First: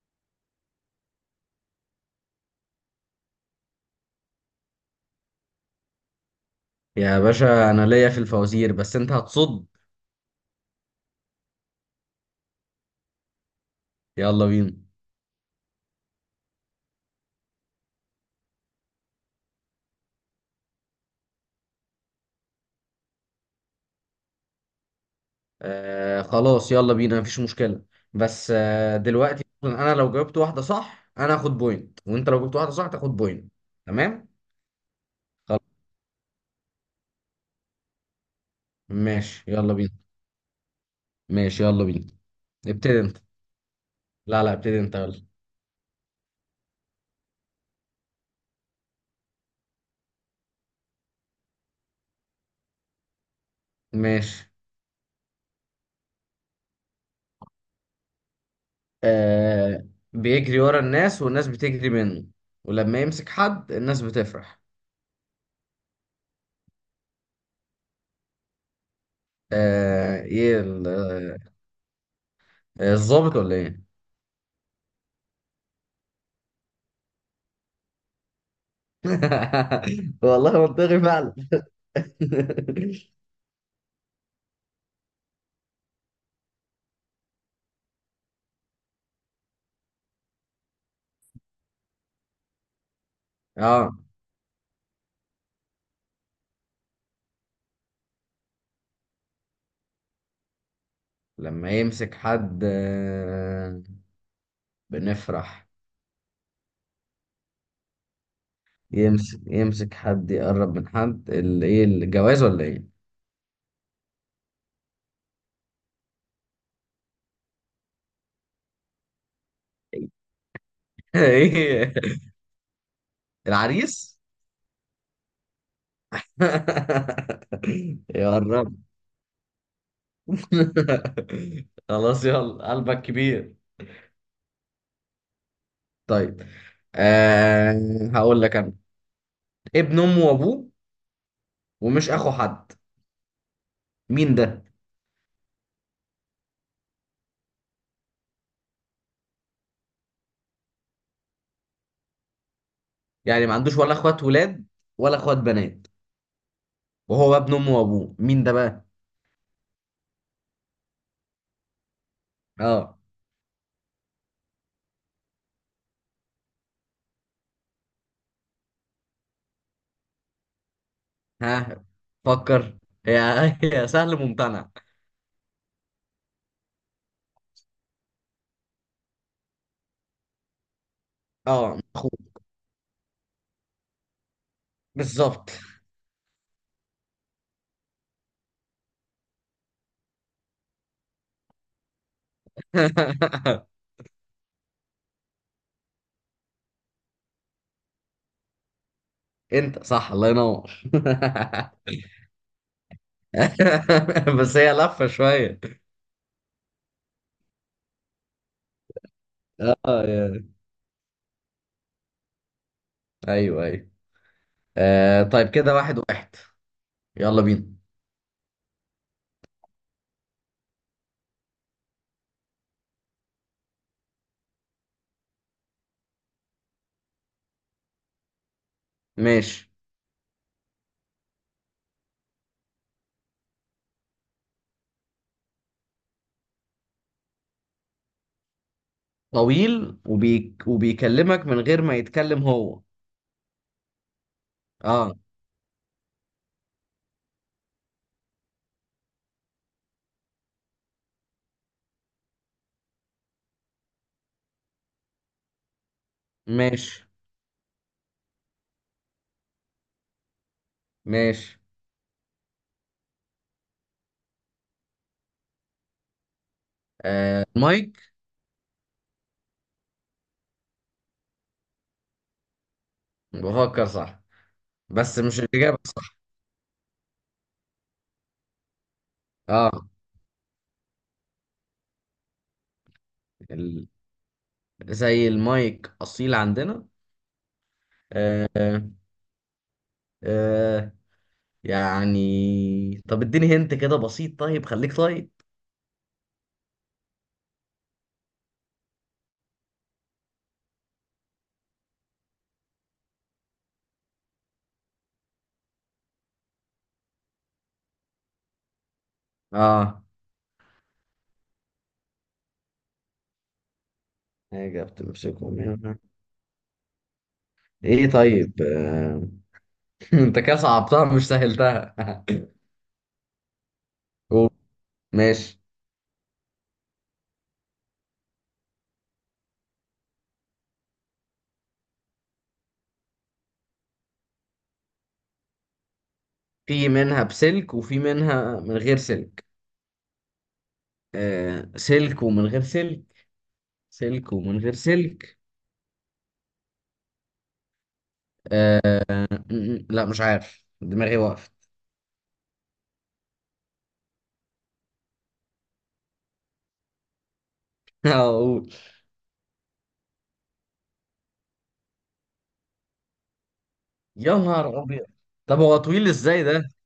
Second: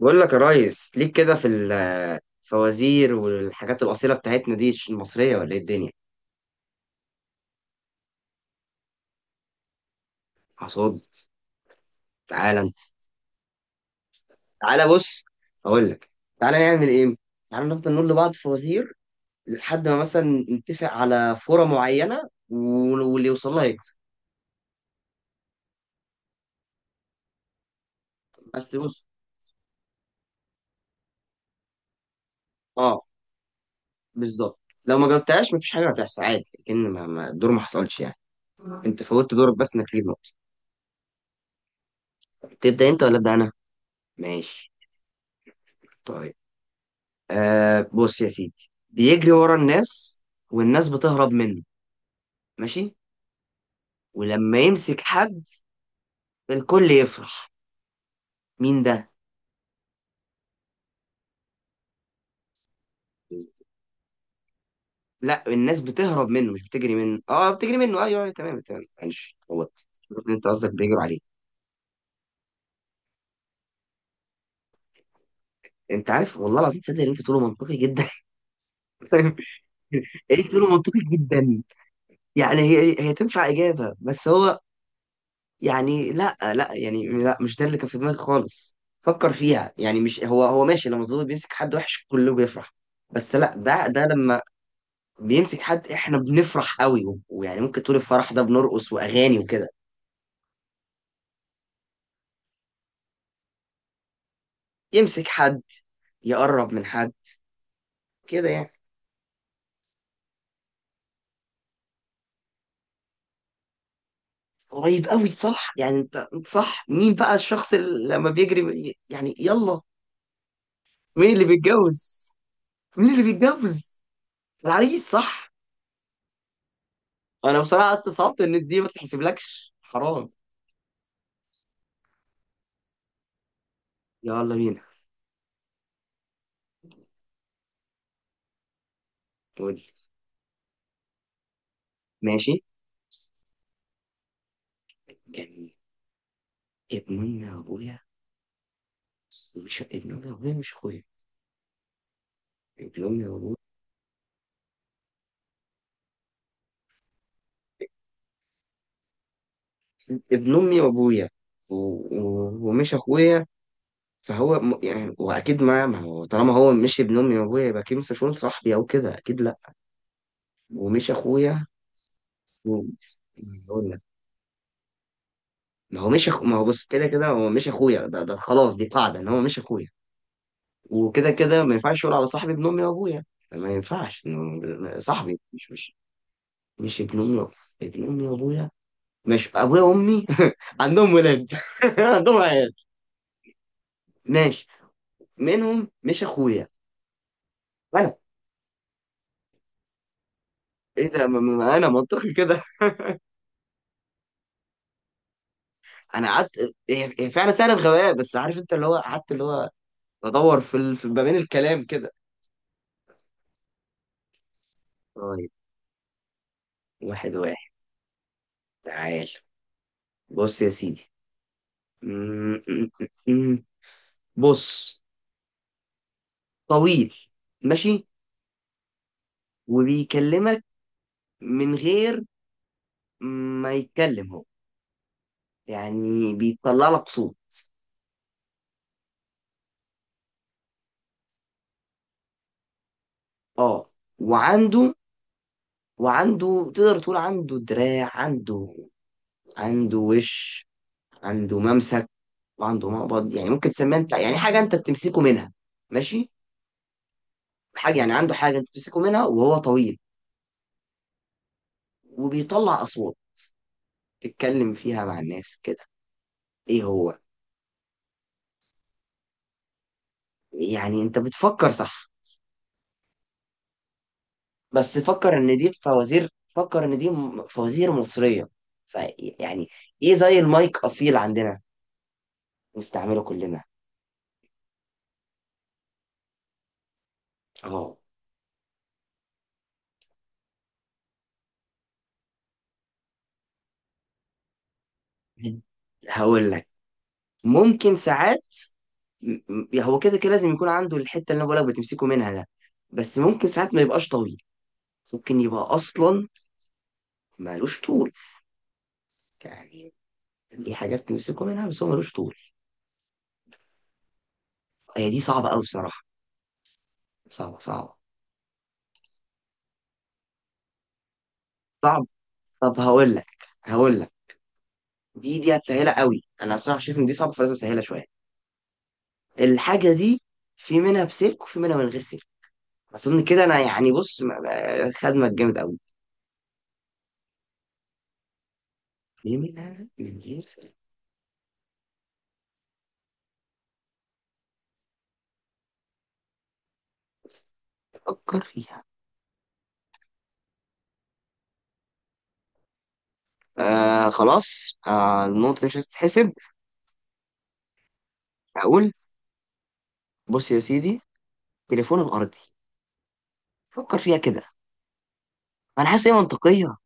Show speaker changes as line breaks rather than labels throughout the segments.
بقول لك يا ريس، ليك كده في الفوازير والحاجات الأصيلة بتاعتنا دي، مش المصرية ولا ايه الدنيا؟
يا باشا انا ليا في الفوازير، بس انت هتصد.
حصاد. تعالى انت.
يلا بينا.
تعالى بص اقول لك. تعالى نعمل ايه. تعالى نفضل نقول لبعض فوازير لحد ما مثلا نتفق على فورة معينة واللي يوصل لها يكسب.
آه خلاص، يلا بينا، مفيش مشكلة. بس
بس
آه
بص،
دلوقتي مثلاً انا لو جاوبت واحدة صح انا هاخد بوينت، وانت لو جبت واحدة صح
اه،
تاخد بوينت. تمام.
بالظبط. لو ما جاوبتهاش
خلاص،
مفيش حاجة هتحصل عادي، لكن الدور ما حصلش يعني. انت فوتت
ماشي،
دورك
يلا
بس انك
بينا.
تجيب نقطة.
ماشي يلا بينا.
تبدأ
ابتدي
انت ولا
انت.
أبدأ انا؟
لا لا،
ماشي.
ابتدي انت يلا.
طيب، آه، بص يا سيدي، بيجري ورا الناس والناس بتهرب منه. ماشي.
ماشي.
ولما يمسك حد الكل يفرح. مين ده؟
آه، بيجري ورا الناس والناس بتجري منه، ولما يمسك حد الناس بتفرح.
لا، الناس بتهرب منه مش بتجري منه، اه بتجري منه، ايوه ايوه، تمام تمام، معلش غلطت.
آه،
شفت انت قصدك، بيجروا عليه.
آه، الظابط ولا ايه؟
انت عارف والله العظيم تصدق ان انت تقوله منطقي جدا؟ انت
والله
تقوله منطقي
منطقي فعلا.
جدا. يعني هي تنفع اجابه، بس هو يعني لا يعني لا، مش ده اللي كان في دماغي خالص. فكر فيها يعني مش هو. ماشي، لما الظابط بيمسك حد وحش كله بيفرح. بس لا، ده
اه،
ده لما بيمسك حد احنا بنفرح قوي ويعني ممكن تقول الفرح ده بنرقص واغاني وكده.
لما يمسك حد آه،
يمسك حد،
بنفرح.
يقرب من حد، كده يعني.
يمسك حد، يقرب من حد، ايه، الجواز ولا ايه؟
قريب قوي، صح يعني، انت صح. مين بقى الشخص اللي لما بيجري يعني، يلا. مين اللي
ايه.
بيتجوز؟ مين اللي بيتجوز؟
العريس.
العريس، صح. انا بصراحة استصعبت ان
يقرب.
دي ما تتحسبلكش، حرام.
خلاص يلا، قلبك كبير.
يلا بينا.
طيب آه، هقول لك انا.
ودي
ابن امه وابوه ومش اخو
ماشي.
حد، مين ده؟
كان ابن امي وابويا، مش ابن امي وابويا، مش اخويا، ابن امي
يعني ما
وابويا.
عندوش ولا اخوات ولاد ولا اخوات بنات، وهو ابن امه وابوه، مين ده بقى؟
ابن امي وابويا ومش
اه.
اخويا. فهو يعني، واكيد ما هو طالما هو مش ابن امي وابويا يبقى اكيد مش هيكون صاحبي او كده، اكيد لا. ومش اخويا.
ها. فكر.
و...
يا يا
بقول لك،
سهل ممتنع.
ما هو مش أخو... ما هو بص، كده كده هو مش اخويا ده، ده خلاص، دي قاعده ان هو مش اخويا. وكده كده ما
اه،
ينفعش
اخوك.
يقول على صاحبي ابن امي وابويا. ما ينفعش إنه صاحبي،
بالظبط.
مش مش ابن امي وأبويا. ابن امي وابويا مش ابويا وامي. عندهم ولاد. عندهم عيال. ماشي، منهم مش اخويا انا.
انت صح، الله ينور.
ايه ده، انا منطقي كده.
بس هي لفة شوية.
انا قعدت، هي فعلا سهله، بغباء بس، عارف انت اللي هو، قعدت اللي هو
اه يعني.
بدور في في ما بين الكلام كده.
ايوه ايوه. آه
طيب،
طيب، كده واحد واحد.
واحد
يلا
واحد.
بينا.
تعال بص يا سيدي. م- م- م- م. بص، طويل، ماشي،
ماشي.
وبيكلمك من غير ما يتكلم هو، يعني بيطلع لك صوت.
طويل وبيكلمك من غير ما يتكلم هو.
اه. وعنده،
اه.
وعنده، تقدر تقول عنده دراع، عنده، عنده وش، عنده ممسك، وعنده مقبض، يعني ممكن تسميها انت يعني حاجه انت بتمسكه منها. ماشي.
ماشي.
حاجه يعني، عنده حاجه انت بتمسكه منها، وهو طويل،
ماشي.
وبيطلع اصوات تتكلم فيها مع الناس كده. ايه هو؟
آه، مايك.
يعني انت بتفكر صح،
بفكر صح؟
بس
بس
فكر
مش
ان دي
الإجابة صح.
فوازير، فكر ان دي فوازير مصريه. فيعني
اه،
ايه زي المايك اصيل عندنا، نستعمله كلنا.
زي المايك اصيل عندنا.
اه.
آه. آه. يعني طب اديني، هنت كده بسيط، طيب خليك طيب.
هقول لك، ممكن ساعات، هو كده كده لازم يكون عنده الحته اللي انا بقولك بتمسكه منها ده، بس ممكن ساعات ما يبقاش طويل. ممكن يبقى اصلا مالوش طول، يعني،
اه،
دي حاجات تمسكه منها بس هو مالوش طول.
حاجة
هي دي صعبه
بتمسكهم
قوي
هنا.
بصراحه، صعبه صعبه
ايه طيب آه. انت كده صعبتها مش سهلتها.
صعب. طب هقول لك، هقول لك،
قول.
دي
ماشي.
هتسهلها قوي، انا بصراحه شايف ان دي صعبه فلازم اسهلها شويه. الحاجه دي، في منها بسلك وفي منها من غير سلك، اظن كده انا يعني. بص، خدمك جامد قوي.
في منها بسلك وفي منها من غير
في
سلك.
منها من غير سلك.
آه، سلك ومن غير سلك. سلك ومن غير سلك.
فكر فيها.
لا، مش عارف، دماغي وقفت.
آه خلاص، آه، النقطة دي مش هتتحسب.
اقول.
هقول. بص يا سيدي، تليفون الأرضي. فكر فيها
يا
كده.
نهار ابيض. طب هو
أنا حاسس
طويل
هي
ازاي ده؟
منطقية.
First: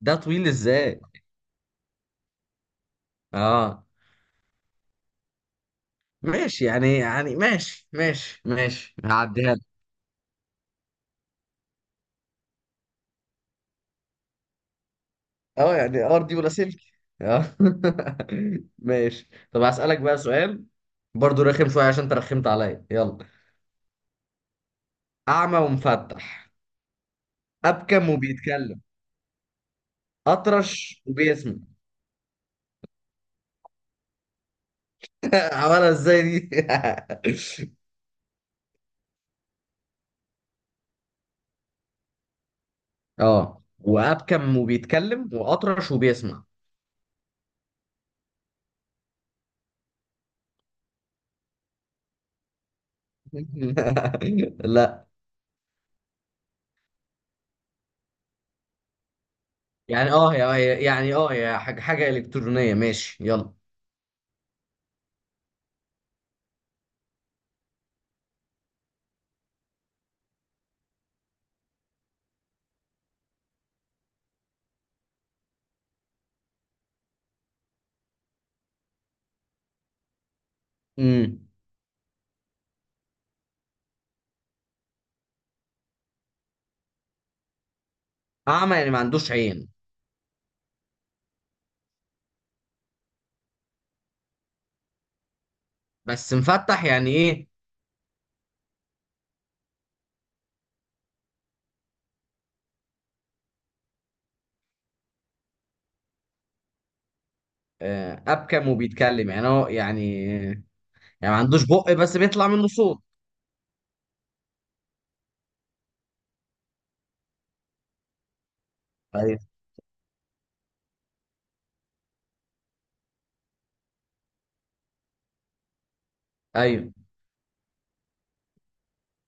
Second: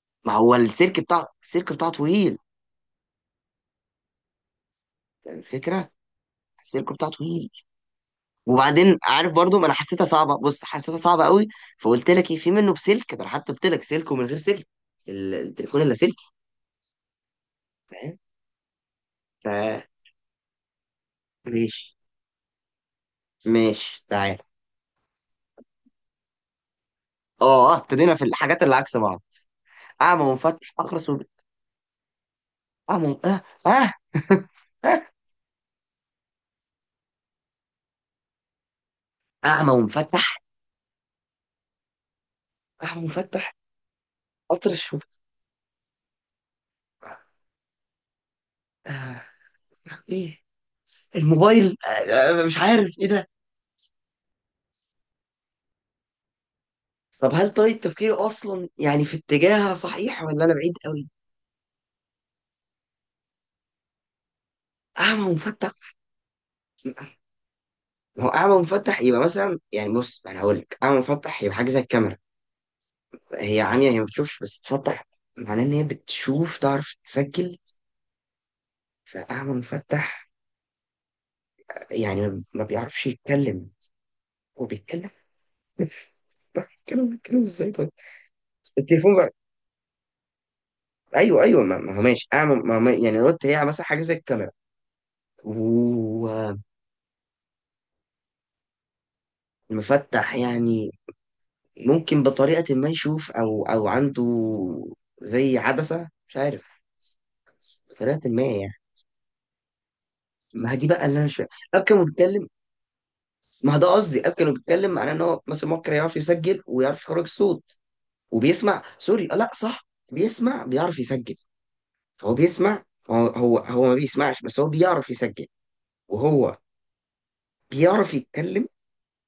ده
ما
طويل
هو السلك،
ازاي؟
بتاع السلك بتاعه طويل،
اه
يعني الفكرة
ماشي،
السلك
يعني
بتاعه
يعني
طويل.
ماشي ماشي ماشي،
وبعدين عارف
هعديها
برضو،
لك.
ما أنا حسيتها صعبة، بص حسيتها صعبة قوي، فقلت لك إيه، في منه بسلك، ده أنا حتى قلت لك سلك ومن غير سلك،
اه
التليفون
يعني
اللاسلكي.
ارضي ولا سلك. اه.
فاهم؟
ماشي،
ف،
طب هسألك بقى سؤال برضو رخم شوية
ماشي،
عشان انت رخمت عليا. يلا.
ماشي. تعال،
اعمى ومفتح.
اه، آه،
ابكم
ابتدينا في الحاجات اللي
وبيتكلم.
عكس بعض. أعمى ومفتح،
اطرش وبيسمع.
آه، آه.
عملها ازاي دي؟
أعمى ومفتح، آه، مفتح.
اه، وابكم
قطر الشوب،
وبيتكلم واطرش وبيسمع.
آه، ايه، الموبايل، آه، آه، مش عارف ايه ده.
لا
طب هل طريقة تفكيري اصلا يعني في اتجاهها
يعني
صحيح
اه،
ولا انا بعيد قوي؟
يعني اه، يا حاجة حاجة إلكترونية. ماشي يلا.
اعمى مفتح، ما هو اعمى مفتح يبقى مثلا يعني، بص انا هقول لك، اعمى مفتح يبقى حاجه زي الكاميرا. هي عمية، هي ما بتشوفش، بس تفتح معناه ان هي بتشوف، تعرف تسجل. فاعمى مفتح
امم
يعني ما بيعرفش يتكلم، هو بيتكلم. بيتكلم، بيتكلم ازاي طيب؟
اعمى يعني ما
التليفون.
عندوش عين.
ايوه ايوه، ما هو ماشي اعمل، ما هو، يعني رد، هي مثلا حاجه زي الكاميرا.
بس
ومفتح
مفتح يعني ايه؟
يعني، ممكن بطريقه ما يشوف او عنده زي عدسه، مش عارف،
آه،
بطريقه ما
ابكم
يعني.
وبيتكلم يعني هو يعني،
ما هي دي بقى اللي انا
يعني
مش
ما
فاهم.
عندوش
اب
بق
كانوا
بس
بيتكلم،
بيطلع منه صوت.
ما هو ده قصدي، اب كانوا بيتكلم معناه ان هو مثلا ممكن يعرف يسجل ويعرف يخرج صوت. وبيسمع، سوري، آه، لا
ايوه
صح، بيسمع، بيعرف يسجل، فهو بيسمع. هو ما بيسمعش، بس هو بيعرف يسجل. وهو
ايوه.
بيعرف يتكلم،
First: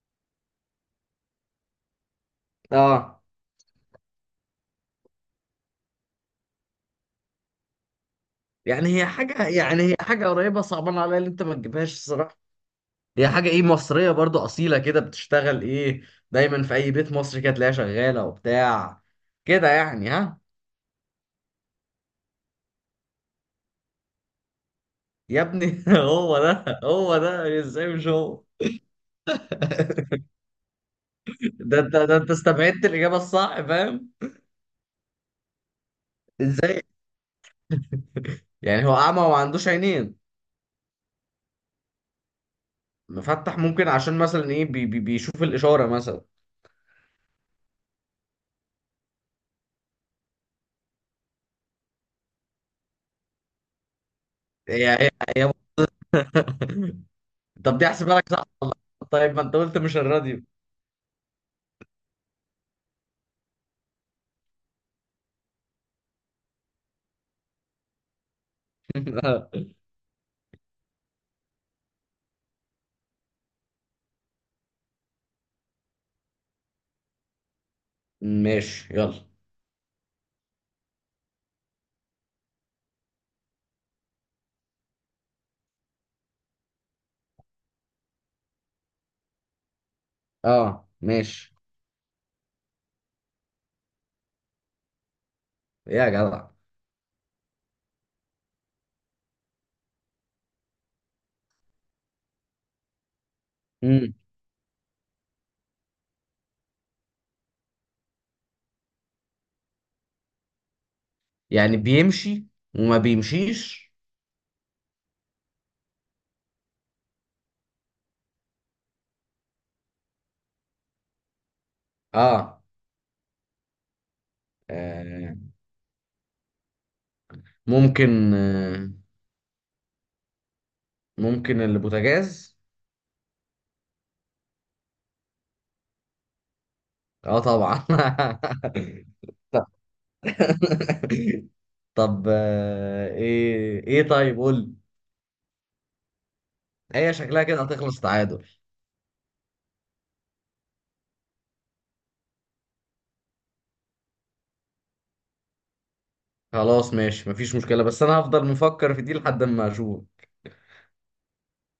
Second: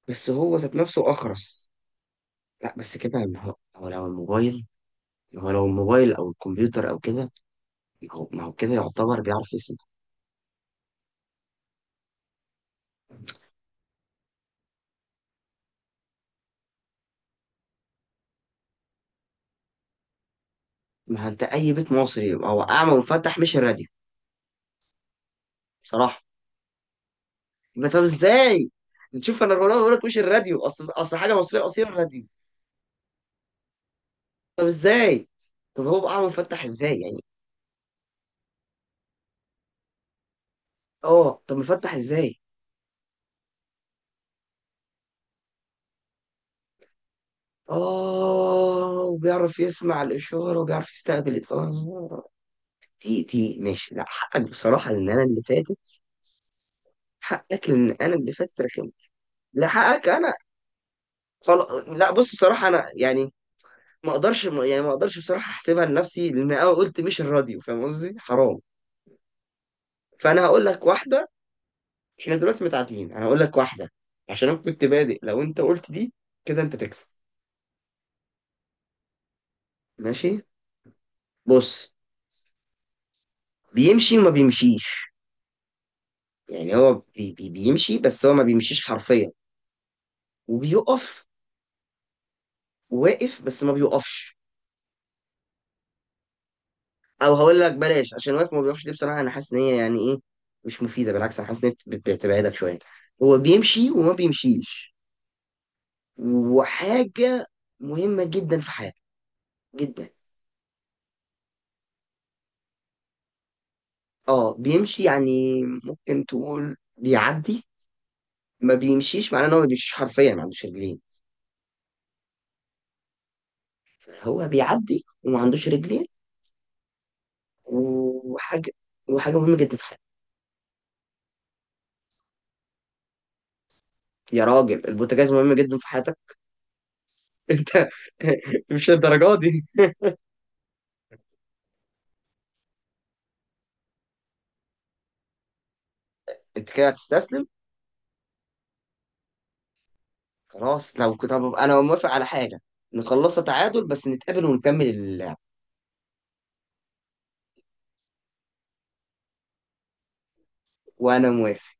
بس هو ذات نفسه اخرس. لا بس
اه
كده، ما هو هو لو الموبايل، هو لو الموبايل او الكمبيوتر او كده، ما هو كده
يعني هي
يعتبر
حاجه،
بيعرف يسمع.
يعني هي حاجه قريبه، صعبان عليا اللي انت ما تجيبهاش الصراحه. هي حاجه ايه مصريه برضو اصيله كده، بتشتغل ايه، دايما في اي بيت مصري كده تلاقيها شغاله وبتاع كده يعني. ها؟
ما هو انت اي بيت مصري يبقى هو اعمى ومفتح، مش الراديو؟
يا ابني
بصراحه.
هو ده، هو ده.
يبقى
ازاي
طب
مش هو؟
ازاي؟ تشوف انا الغلابه بقول لك مش الراديو، اصل حاجه مصريه
ده
اصيل
انت، ده
الراديو.
انت استبعدت الاجابه الصح، فاهم.
طب ازاي؟ طب هو بقى اعمى ومفتح
ازاي؟
ازاي يعني؟
يعني هو اعمى وما عندوش عينين.
اه. طب مفتح ازاي؟
مفتح ممكن عشان مثلا ايه، بي بي بيشوف الاشاره مثلا.
اه، وبيعرف يسمع الاشاره، وبيعرف يستقبل اه. دي ماشي، لا حقك
هي
بصراحه
هي.
ان انا اللي
هي.
فاتت. حقك
طب دي
ان انا
احسبها لك
اللي
صح
فاتت،
والله.
رخمت.
طيب ما انت قلت مش
لحقك انا.
الراديو.
خلاص لا، بص بصراحه انا يعني، ما اقدرش بصراحه احسبها لنفسي لان انا قلت مش الراديو، فاهم قصدي، حرام. فانا هقول لك واحده، احنا دلوقتي متعادلين. انا هقول لك واحده، عشان انا كنت بادئ، لو انت قلت دي كده انت تكسب.
ماشي يلا.
ماشي. بص، بيمشي وما بيمشيش، يعني هو بي بيمشي، بس هو ما بيمشيش حرفيا.
اه
وبيقف،
ماشي.
واقف بس ما بيقفش.
يا جدع.
او هقول لك بلاش، عشان واقف ما بيقفش دي بصراحه انا حاسس ان هي يعني ايه، مش مفيده، بالعكس انا حاسس ان هي بتبعدك شويه. هو بيمشي وما
امم
بيمشيش، وحاجه مهمه جدا في حياتك، جدا.
يعني بيمشي وما بيمشيش.
اه، بيمشي يعني ممكن تقول بيعدي، ما بيمشيش معناه ان هو ما بيمشيش حرفيا، ما عندوش رجلين.
اه.
هو بيعدي
آه.
وما عندوش رجلين.
ممكن
وحاجه،
آه.
وحاجه مهمه جدا في حياتك.
ممكن البوتاجاز.
يا راجل البوتاجاز مهم جدا في حياتك؟
اه طبعا.
انت مش للدرجه دي.
طب آه، ايه ايه، طيب قول لي.
انت كده
هي شكلها
هتستسلم.
كده هتخلص تعادل.
خلاص، لو كنت، طب انا موافق على حاجه، نخلصها تعادل بس نتقابل ونكمل اللعب.
خلاص ماشي، مفيش مشكلة، بس أنا هفضل مفكر في دي لحد ما أشوف.
وانا موافق.